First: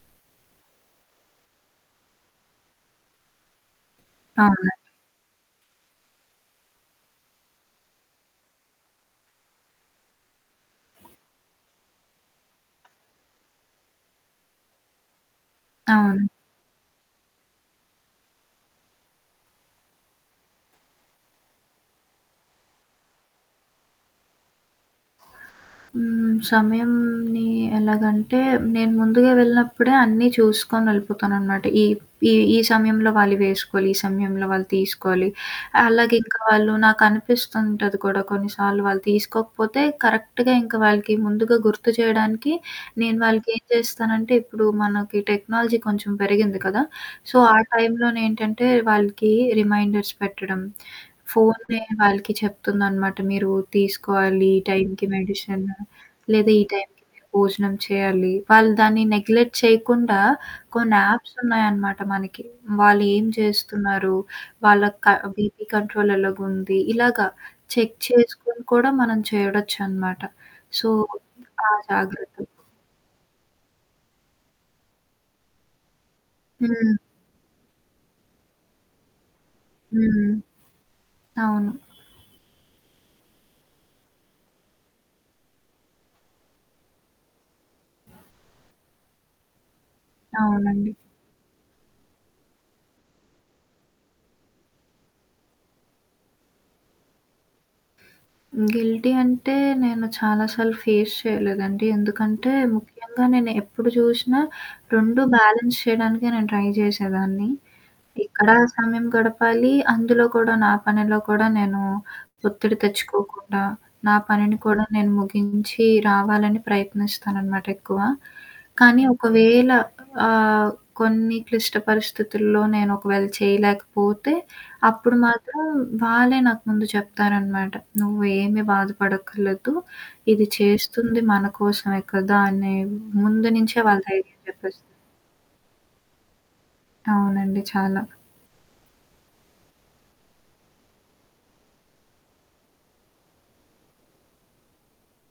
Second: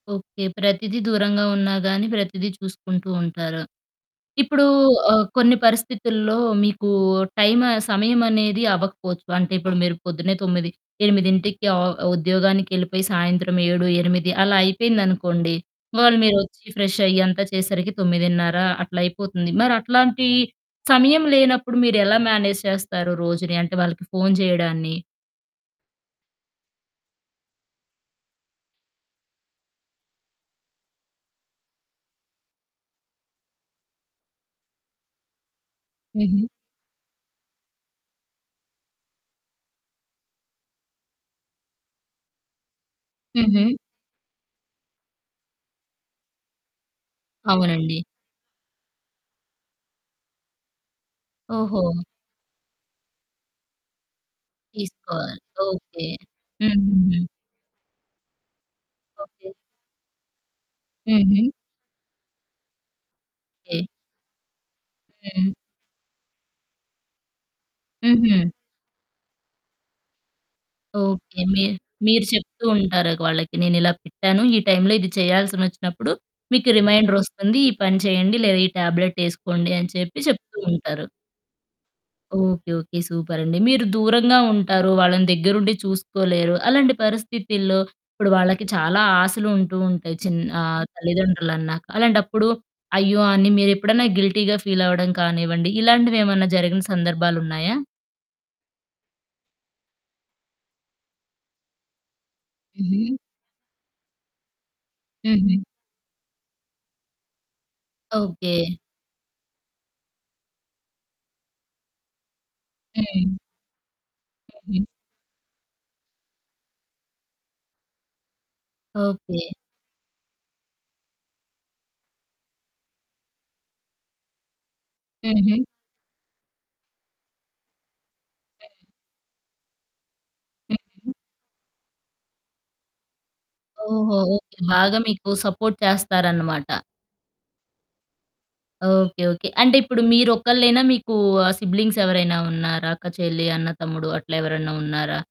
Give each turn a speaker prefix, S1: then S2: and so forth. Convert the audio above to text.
S1: Okay. ప్రతీదీ దూరంగా ఉన్నా గాని ప్రతీదీ చూసుకుంటూ ఉంటారు. ఇప్పుడు
S2: అవునండి.
S1: ఆహ్, కొన్ని పరిస్థితుల్లో మీకు టైం సమయం అనేది అవ్వకపోవచ్చు. అంటే ఇప్పుడు మీరు పొద్దున్నే 9, 8కి ఆ ఉద్యోగానికెళ్ళిపోయి సాయంత్రం 7, 8 అలా అయిపోయిందనుకోండి. వాళ్ళ
S2: అవును.
S1: మీరొచ్చి ఫ్రెషయ్యి అంతా చేసేసరికి 9:30 అట్లా అయిపోతుంది. మరి అట్లాంటి సమయం లేనప్పుడు మీరెలా మ్యానేజ్ చేస్తారు రోజుని? అంటే వాళ్ళకి ఫోను చేయడాన్ని?
S2: హ్మ్. సమయంని ఎలాగంటే నేను ముందుగా వెళ్ళినప్పుడే అన్నీ చూసుకొనెళ్ళిపోతాననమాట. ఈ ఈ ఈ సమయంలో వాళ్ళివేసుకోవాలి, ఈ సమయంలో వాళ్ళు తీసుకోవాలి, అలాగే ఇంకా
S1: హుహు.
S2: వాళ్ళు నాకనిపిస్తుంటది కూడా కొన్నిసార్లు వాళ్ళు తీసుకోకపోతే కరెక్ట్‌గా ఇంకా వాళ్ళకి ముందుగా గుర్తు జేయడానికి నేను వాళ్ళకేం
S1: హుహు.
S2: జేస్తానంటే ఇప్పుడు మనకి టెక్నాలజీ కొంచెం పెరిగింది కదా! సో, ఆ
S1: అవునండి.
S2: టైంలోనేంటంటే వాళ్ళకి రిమైండర్స్ పెట్టడం. ఫోనే
S1: ఓహో!
S2: వాళ్ళకి చెప్తుందనమాట. మీరు తీసుకోవాలి ఈ టైం‌కి
S1: తీసుకోవాలి
S2: మెడిషను
S1: ఓకే.
S2: లేదా ఈ టైం‌కి
S1: హుహుహు.
S2: మీరు భోజనం చేయాలి. వాళ్ళు దాన్ని
S1: ఓకే.
S2: నెగ్లెట్ చేయకుండా కొన్ని యాప్స్
S1: హుహు.
S2: ఉన్నాయనమాట మనకి. వాళ్ళు ఏం
S1: హ్మ్.
S2: చేస్తున్నారు? వాళ్ళకి క
S1: హ్మ్.
S2: బీపి కంట్రోల్ ఎలాగుంది. ఇలాగ చెక్
S1: హుహు.
S2: చేసుకొని కూడా మనం చూడొచ్చనమాట. So,
S1: okay. మీ
S2: ఆ
S1: మీరు
S2: జాగ్రత్తలు
S1: చెప్తూ ఉంటారు ఇగ వాళ్ళకి నేనిలా పెట్టాను. ఈ టైం‌లో ఇది చేయాల్సినొచ్చినప్పుడు. మీకు
S2: హ్మ్.
S1: రిమైండర్ ఒస్తుంది. ఈ పని చేయండి లేదా ఈ ట్యాబ్లెట్ ఏసుకోండి అని చెప్పి
S2: హ్మ్.
S1: చెప్తూ ఉంటారు.
S2: అవును.
S1: ఓకే. ఓకే. సూపరండి. మీరు దూరంగా ఉంటారు. వాళ్ళని దగ్గరుండి చూసుకోలేరు. అలాంటి పరిస్థితుల్లో ఇప్పుడు వాళ్ళకి చాలా ఆశలుంటూ ఉంటాయి. చిన్ ఆహ్,
S2: అవునండి.
S1: తల్లిదండ్రులన్నాక. అలాంటప్పుడు అయ్యో! అన్ని మీరెప్పుడన్నా గిల్టీ‌గా ఫీలవ్వడం కానివ్వండి, ఇలాంటివేమన్నా జరిగిన సందర్భాలున్నాయా?
S2: హ్మ్. గిల్టీ అంటే నేను చాలా సార్లు ఫేస్ చేయలేదండి. ఎందుకంటే
S1: హుహు.
S2: ముఖ్యంగా నేను ఎప్పుడు చూశినా రెండూ
S1: హుహు.
S2: బ్యాలెన్స్ చేయడానికే నేను ట్రై జేశేదాన్ని. ఇక్కడా
S1: ఓకే.
S2: సమయం గడపాలి. అందులో కూడా నా పనిలో కూడా నేను ఒత్తిడి
S1: హ్మ్.
S2: తెచ్చుకోకుండా నా పనిని
S1: హుహు.
S2: కూడా నేను ముగించి రావాలని ప్రయత్నిస్తాననమాట ఎక్కువ. కానీ
S1: ఓకే.
S2: ఒకవేళ ఆహ్, కొన్ని క్లిష్ట పరిస్థితుల్లో నేను ఒకవేళ చేయలేకపోతే, అప్పుడు
S1: హుహు.
S2: మాత్రం వాళ్ళే నాకు ముందు చెప్తారనమాట. నువ్వేమి
S1: హ్మ్.
S2: బాధపడక్కరలేదు. ఇది
S1: హుహు.
S2: చేస్తుంది మన కోసమే కదా! అని ముందు నుంచే వాళ్ళ
S1: ఓహో!
S2: దైర్యం
S1: ఓకే.
S2: చెప్పేస్తరు.
S1: బాగా మీకు సపోర్ట్ చేస్తారనమాట.
S2: అవునండి. చాలా.
S1: ఓకే. ఓకే. అంటే ఇప్పుడు మీరొక్కళ్ళేనా? మీకు సిబ్లింగ్స్ ఎవరైనా ఉన్నారా? అక్క, చెల్లి, అన్న, తమ్ముడు అట్లెవరన్నా ఉన్నారా?